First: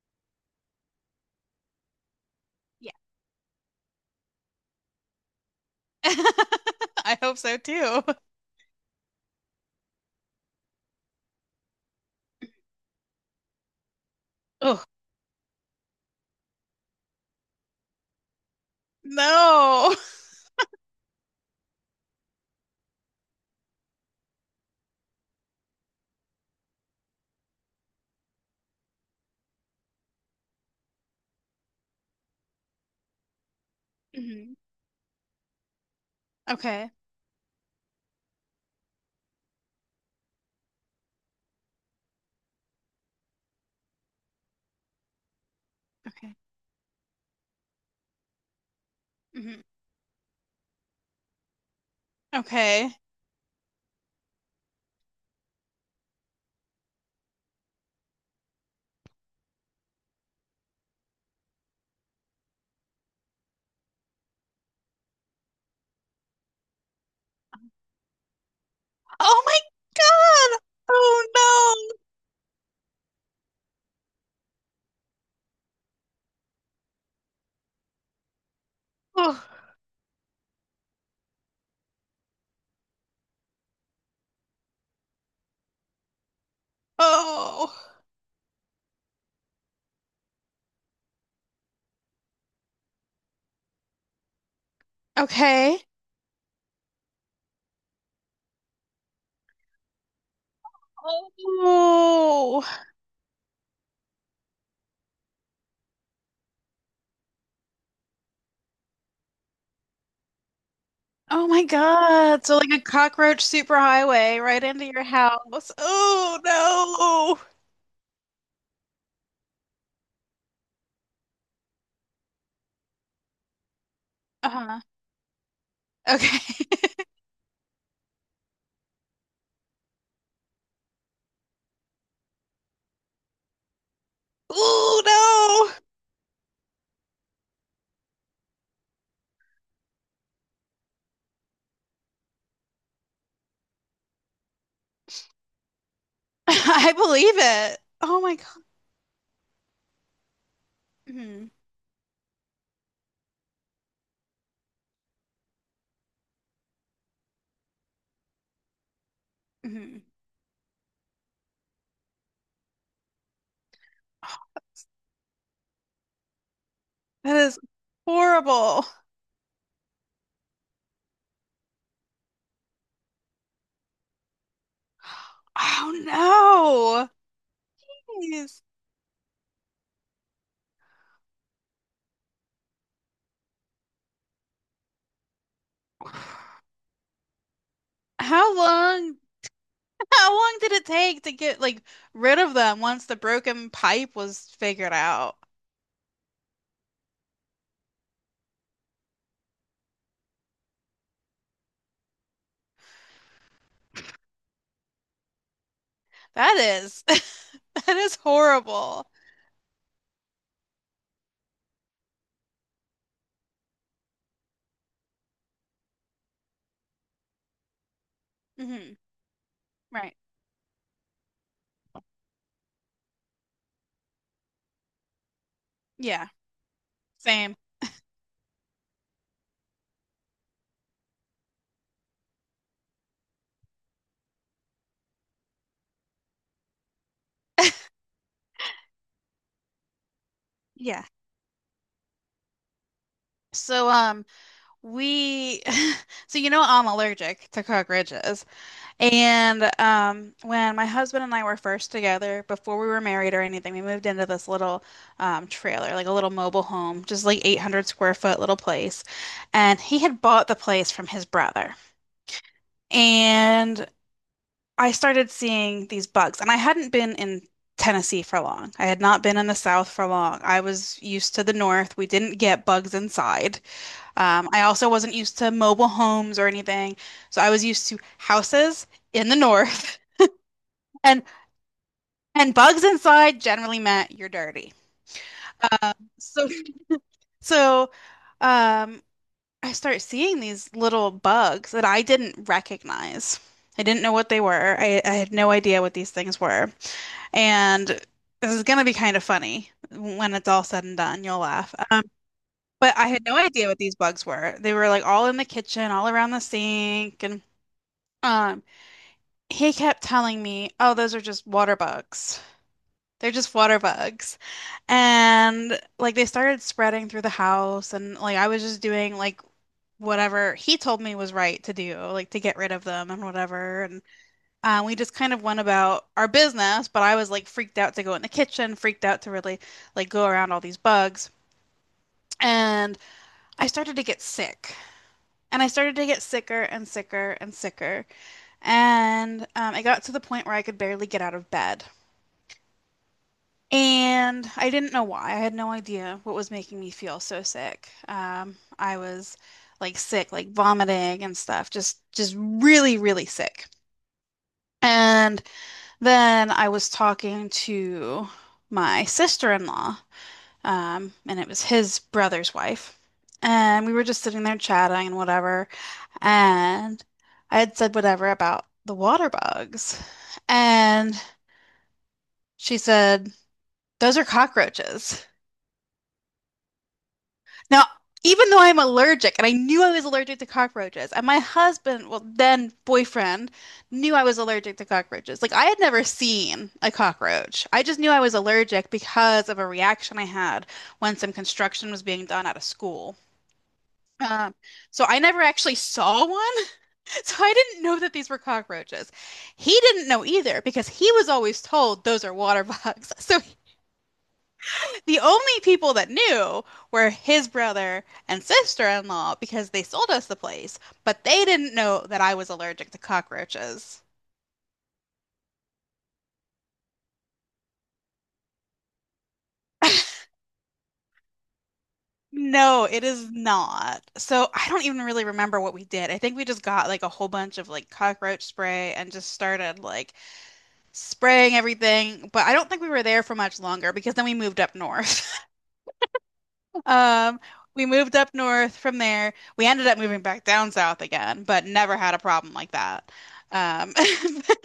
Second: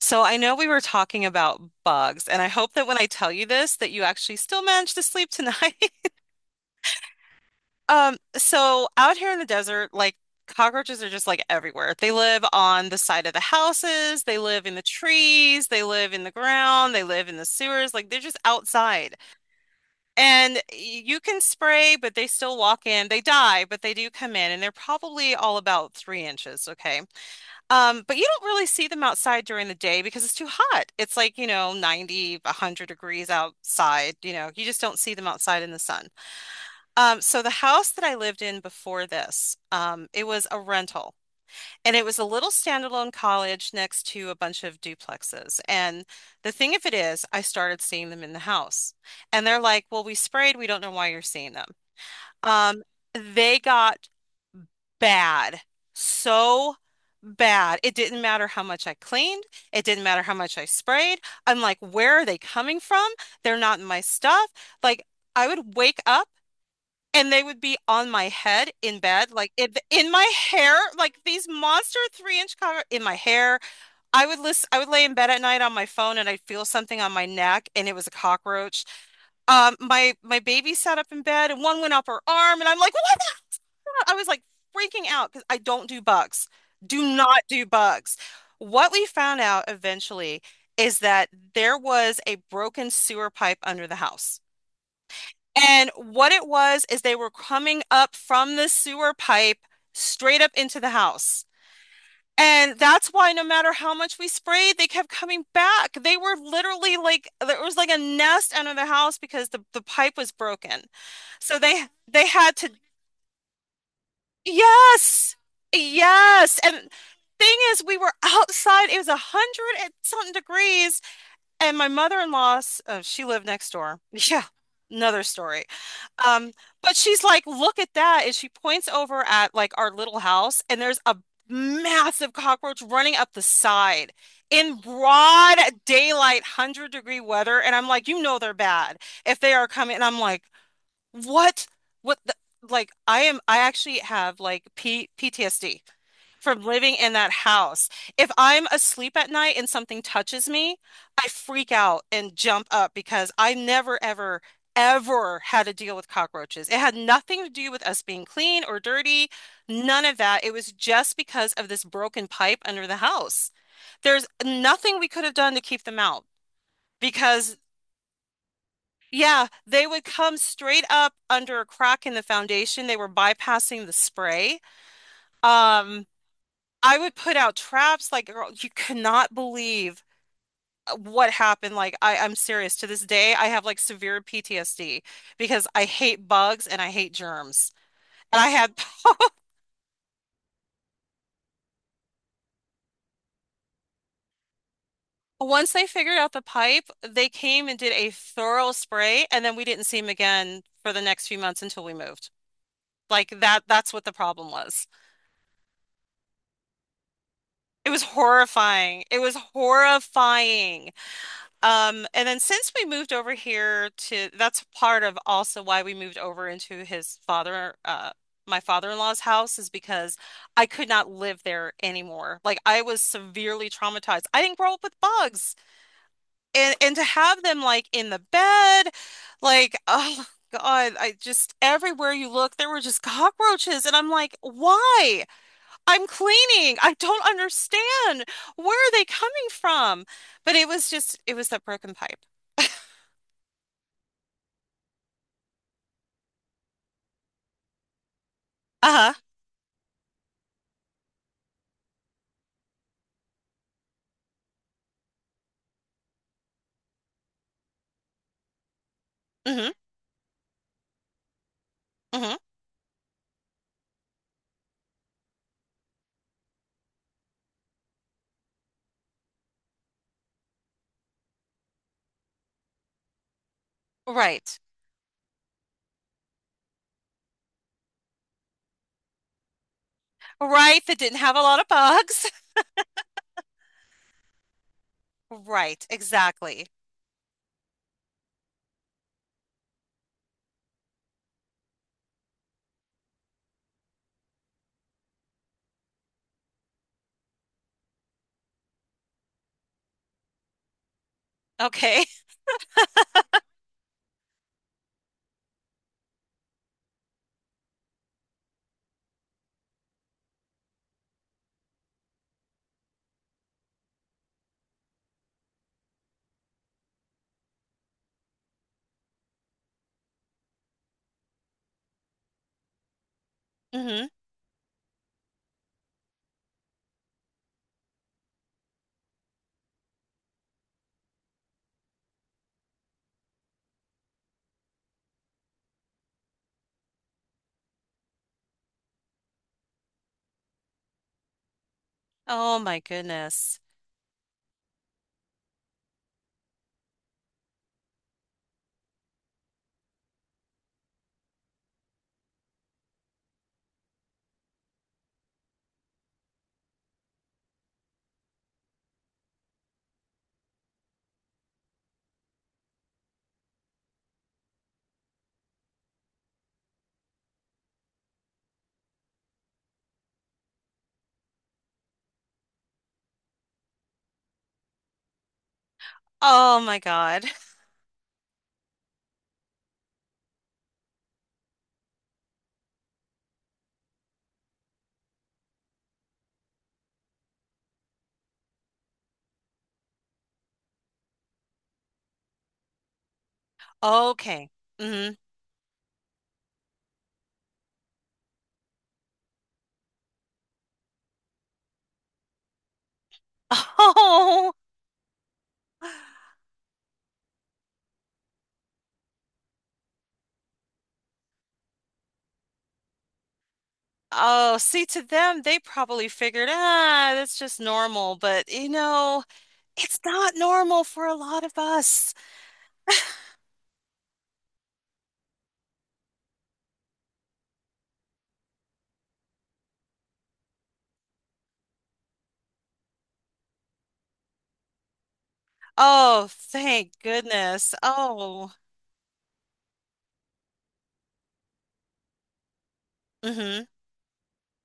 So I know we were talking about bugs, and I hope that Yeah. when I tell you this, that you actually still manage to sleep tonight. I hope so too. So out here in the desert, like cockroaches are just like everywhere. They live on the side of the houses, they live in the Oh, trees, they live in the ground, they live in the sewers, like they're just outside. no. And you can spray, but they still walk in. They die, but they do come in, and they're probably all about 3 inches, okay? But you don't really see them outside during the day because it's too hot. It's like, you know, 90, 100 degrees outside. You know, Mhm. you just don't see them outside in the sun. Okay. So the house that I lived in before this, it was a rental and it was a little standalone college next to a bunch of duplexes. And Okay. the thing of it is, I started seeing them in the house and they're Mhm. like, well, we sprayed. We don't know why you're seeing them. Um, Okay. they got bad. So bad. It didn't matter how much I cleaned. It didn't matter how much I sprayed. I'm like, where are they coming from? They're not my stuff. Like, I would wake up and they would be on my head in bed, Oh like my in my God. hair, like Oh these no. monster 3 inch cover in my hair. I would listen, I would lay in bed at night on my phone and I'd feel something on my neck and it was a cockroach. Oh. My baby sat up in bed and one went up her arm and I'm like, what I was like freaking out because I don't do bugs. Do not do Oh. bugs. What we found out eventually is that there was a broken sewer pipe under the house. Okay. And what it was is they were coming up from the sewer pipe straight up into the house. Oh. And that's why no matter how much we sprayed, they kept coming back. They were literally like there was like a nest under the house because the pipe was broken. Oh So my they God. had So to like a cockroach superhighway right into your Yes. house. Oh Yes. And no. thing is, we were outside. It was 100 and something degrees. And my mother-in-law, she lived next door. Yeah, Uh-huh. another story. Um, Okay. but she's like, look at that. And she points over at like our little house, and there's a massive cockroach running up the side in Oh broad no. daylight, 100 degree weather. And I'm like, you know they're bad if they are coming. And I'm like, what? What the, like I am I actually have like P PTSD from I living in that believe it. house. Oh If my God. I'm asleep at night and something touches me, I Mhm. freak out and jump up because I never ever ever had to deal with cockroaches. It had nothing to do with us being clean or dirty, none Mhm. of that. It was just because of this broken pipe under the house. There's nothing we could have done to keep them out. That Because is horrible. yeah, they would come straight up under a crack in the foundation. They were bypassing the spray. Oh Um, I would put out traps no. like girl, Jeez. you cannot believe what happened. Like I'm serious. To this day, I have like severe PTSD because I hate bugs and I hate germs. And I How had long, how long did it take to get like rid of them once the broken pipe was figured out? once they figured out the pipe, they came and did a thorough spray, and then we didn't see them again for the next few months until we moved. Like that's what the problem was. That is, It that was is horrifying. horrible. It was horrifying. And then since we moved over here to, that's part of also why we moved over into his father, my Hmm. father-in-law's house is Right. because I could not live there anymore. Like I was severely traumatized. I didn't grow up with bugs, Yeah. and to have Same. them like in the bed, like oh God, I just everywhere you look there were just cockroaches, and I'm like, why? I'm cleaning. I don't understand. Where are they coming from? But it was Yeah. just, it was that broken pipe. So we so you know I'm allergic to cockroaches. Uh-huh. And when my husband and I were first together, before we were married or anything, we moved into this little trailer, like a little mobile home, just like 800 square foot little place. Mm-hmm. And he had bought the place from his brother. Mm-hmm. And I started seeing these bugs. And I hadn't been in Tennessee for long. I had not been in the South for long. I was used to the North. We didn't get bugs inside. Right. I also wasn't used to mobile homes or anything. So I was used to houses in the north. Right. That didn't and have a lot of bugs. and bugs inside generally meant you're dirty. Right. Um, so Exactly. so um, I start seeing these little bugs that I didn't recognize. I didn't know what they were. I had no idea what these things were. And this is going to be kind of funny when it's all said and done. You'll laugh. Okay. But I had no idea what these bugs were. They were like all in the kitchen, all around the sink. And um, he kept telling me, oh, those are just water bugs. They're just water bugs. And like they started spreading through the house, and like I was just doing like whatever he told me was right to do, like to get rid of them and whatever. And Mm-hmm. We just kind of went about our business, but I was like freaked out to go in the kitchen, freaked out to really like go around all these bugs. And I started to get sick. And I started to get sicker and sicker and sicker. And it got to the point where I could barely get out of bed. Oh my goodness. And I didn't know why. I had no idea what was making me feel so sick. I was like sick, like vomiting and stuff, just really, really sick. And then I was talking to my sister-in-law, and it was his brother's wife. And we were just sitting there chatting and whatever. And I had said whatever about the water bugs. And she said, those are cockroaches. Oh my God. Now, even though I'm allergic and I knew I was allergic to cockroaches, and my husband, well, then boyfriend, knew I was allergic to cockroaches. Like, I had never seen a cockroach. I just knew I was allergic because of a reaction I had when some construction was being done at a school. Okay. Um, so Mm-hmm. I never actually saw one. So I didn't know that these were cockroaches. He didn't know either because he was always told those are water bugs. So Oh. the only people that knew were his brother and sister-in-law because they sold us the place, but they didn't know that I was allergic to cockroaches. Oh, see, to them, they probably figured, ah, that's just normal. But, you know, it's not normal for a lot of us. No, it is not. So I don't even really remember what we did. I think we just got like a whole bunch of like cockroach spray and just started like spraying everything, but I don't think we were there for much longer because then we moved up north. Oh, thank Um, goodness. we moved up Oh, north from there. We ended up moving back down south again, but never had a problem like that. hmm. Um,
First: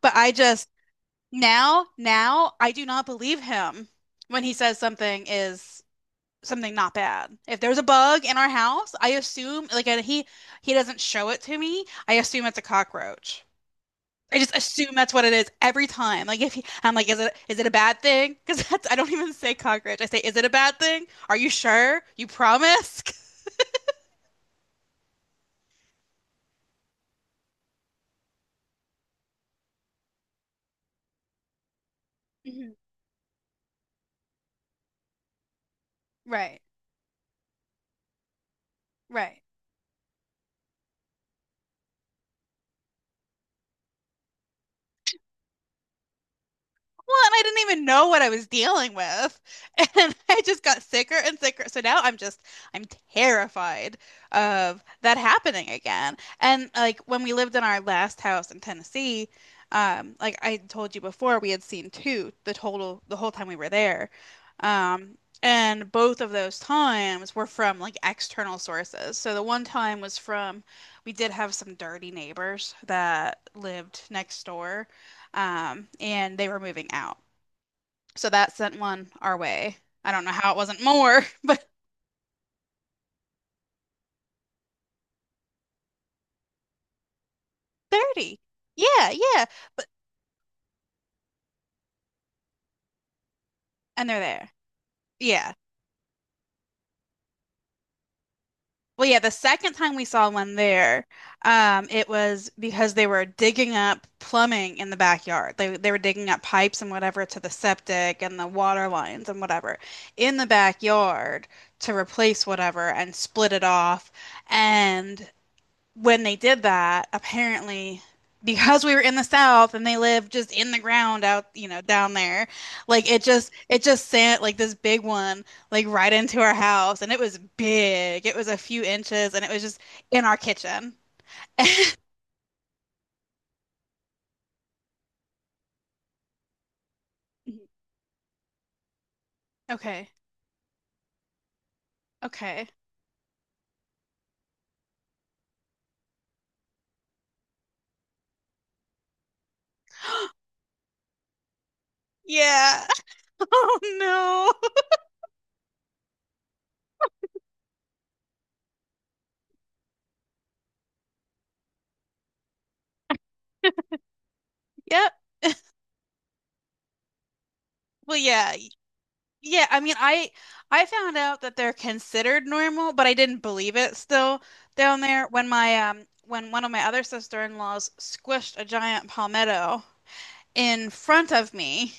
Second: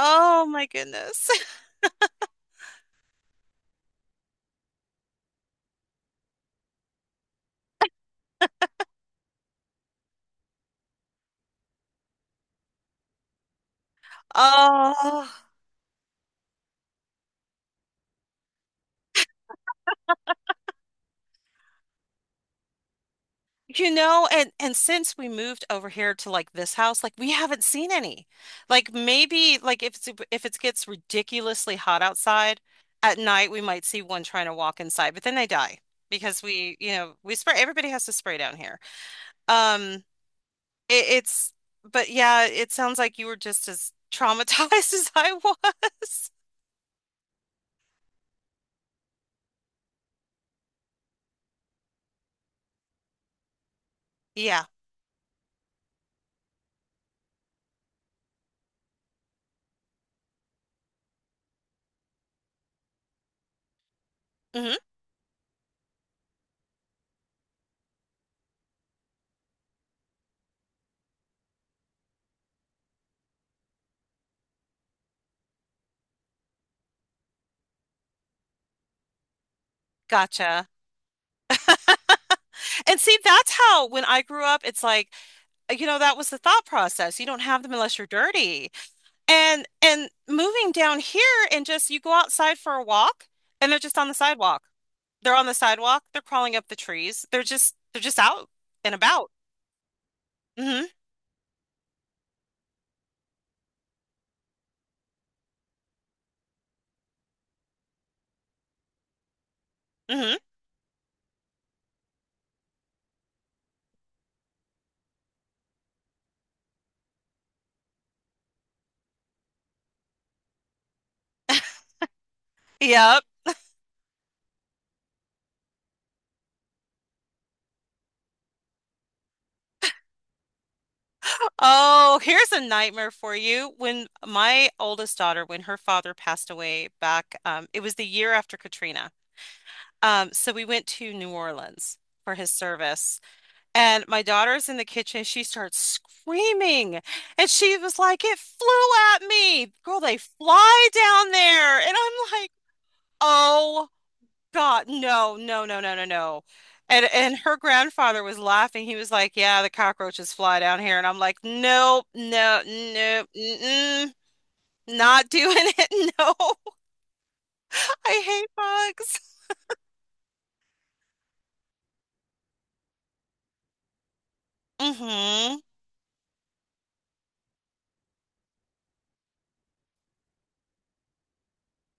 But I my just goodness. now, now I do not believe him when he says something is something not bad. If there's a bug in our house, I assume like, and he doesn't show it to me. I assume it's a cockroach. I just assume that's what Oh, it is every time. Like if he, I'm like, is it a bad thing? Because that's, I don't even say cockroach. I say, is it a bad thing? Are you sure? You promise? you know, and since we moved over here to like this house, like we haven't seen any. Like maybe like if it's if it gets ridiculously hot outside at night, we might see one trying to walk inside, but then they die because Right, we, you know, we spray. Everybody has to spray down here. right. Um, it's but yeah, it sounds like you were just as traumatized as I was. Well, and I didn't even know what I was dealing with. And I just got sicker and sicker. So now I'm just, I'm terrified Yeah. of that happening again. And like when we lived in our last house in Tennessee, like I told you before, we had seen two the total, the whole time we were there. Mm-hmm. Um, and both of those times were from like external sources. So the one time was from, we did have some dirty neighbors that lived next door, and they were moving out. So that sent one our way. I don't know how it Gotcha. wasn't more. And see, that's how when I grew up, it's like, you know, that was the thought process. You don't have them unless you're 30. dirty. Yeah, yeah. And But moving down here and just you go outside for a walk and they're just on and the they're there. sidewalk. They're on Yeah. the sidewalk, they're crawling up the trees. They're just out and Well, yeah, the about. second time we saw one Hmm. there, it was because they were digging up plumbing in the backyard. They were digging up pipes and whatever to the septic and the water lines and whatever Hmm. in the backyard to replace whatever and split it off. And when they did that, apparently, because we were in the South and they lived just in the ground out, you know, down there, like it Yep. just it just sent like this big one like right into our house, and it was big. It was a few inches, and it was just in our kitchen. Oh, here's a nightmare for you. When my oldest daughter, when her father passed away back, Mhm. it was the year after Katrina. Okay. So we went to New Orleans for his Okay. service, and my daughter's in the kitchen. She starts screaming, and she was like, "It flew at me, girl! They fly down there!" And I'm like, Yeah. Oh "Oh no. God, no, no, no, no, no, no!" And her grandfather was laughing. He was like, "Yeah, the cockroaches fly down here," and I'm like, "Nope, no, no, mm-mm, Yep. not doing it. No, Well, I hate yeah. bugs." Yeah, I mean, I found out that they're considered normal, but I didn't believe it still down there when Hmm. my when one of my other sister-in-laws squished a giant palmetto in front of me.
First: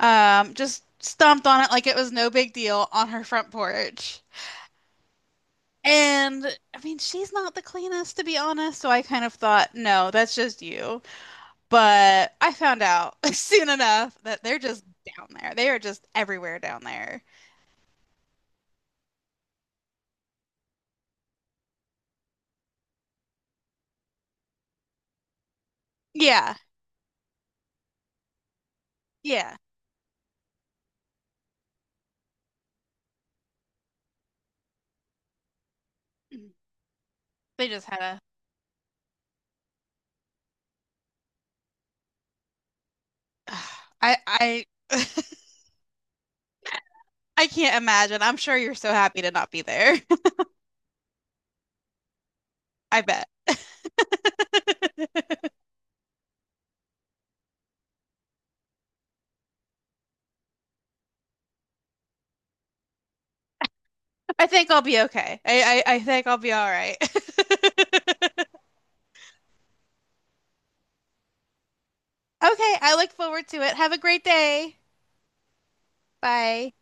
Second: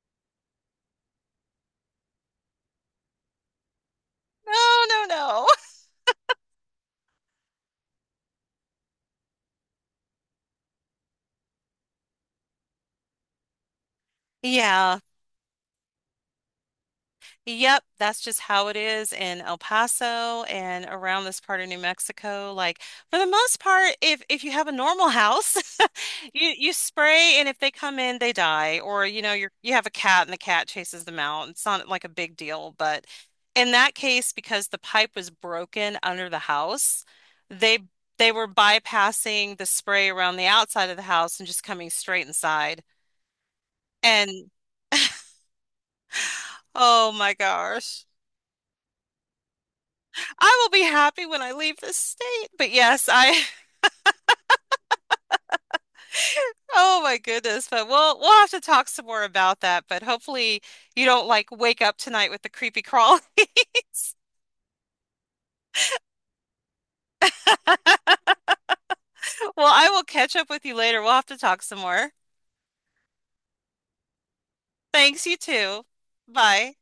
Just stomped on it like it was no big deal on her front porch. No, no, no. And I mean, she's not the cleanest to be honest, so I kind of thought, no, that's just you. But I found out soon enough that they're just Yeah. down there. They are just everywhere down there. Yep, that's just how it is in El Paso and around this part of New Mexico. Like for the most part, if you have a normal house, you Yeah. you spray and if they come in, they die. Or you know, you Yeah. you have a cat and the cat chases them out. It's not like a big deal, but in that case, because the pipe was broken under the Mm-hmm. house, They they just had a. they were bypassing the spray around the outside of the house and just coming straight inside. I And I oh my I can't gosh. imagine. I'm sure you're so happy to not be there. I will be happy when I leave this state. But I yes, bet. Oh my goodness. But we'll have to talk some more about that. But hopefully you don't like wake up tonight with the creepy crawlies. I think I'll be okay. I think I'll be all right. Okay, Well, I will catch up with you later. We'll have to talk some more. I look forward to it. Have a great day. Thanks, you too. Bye. Bye.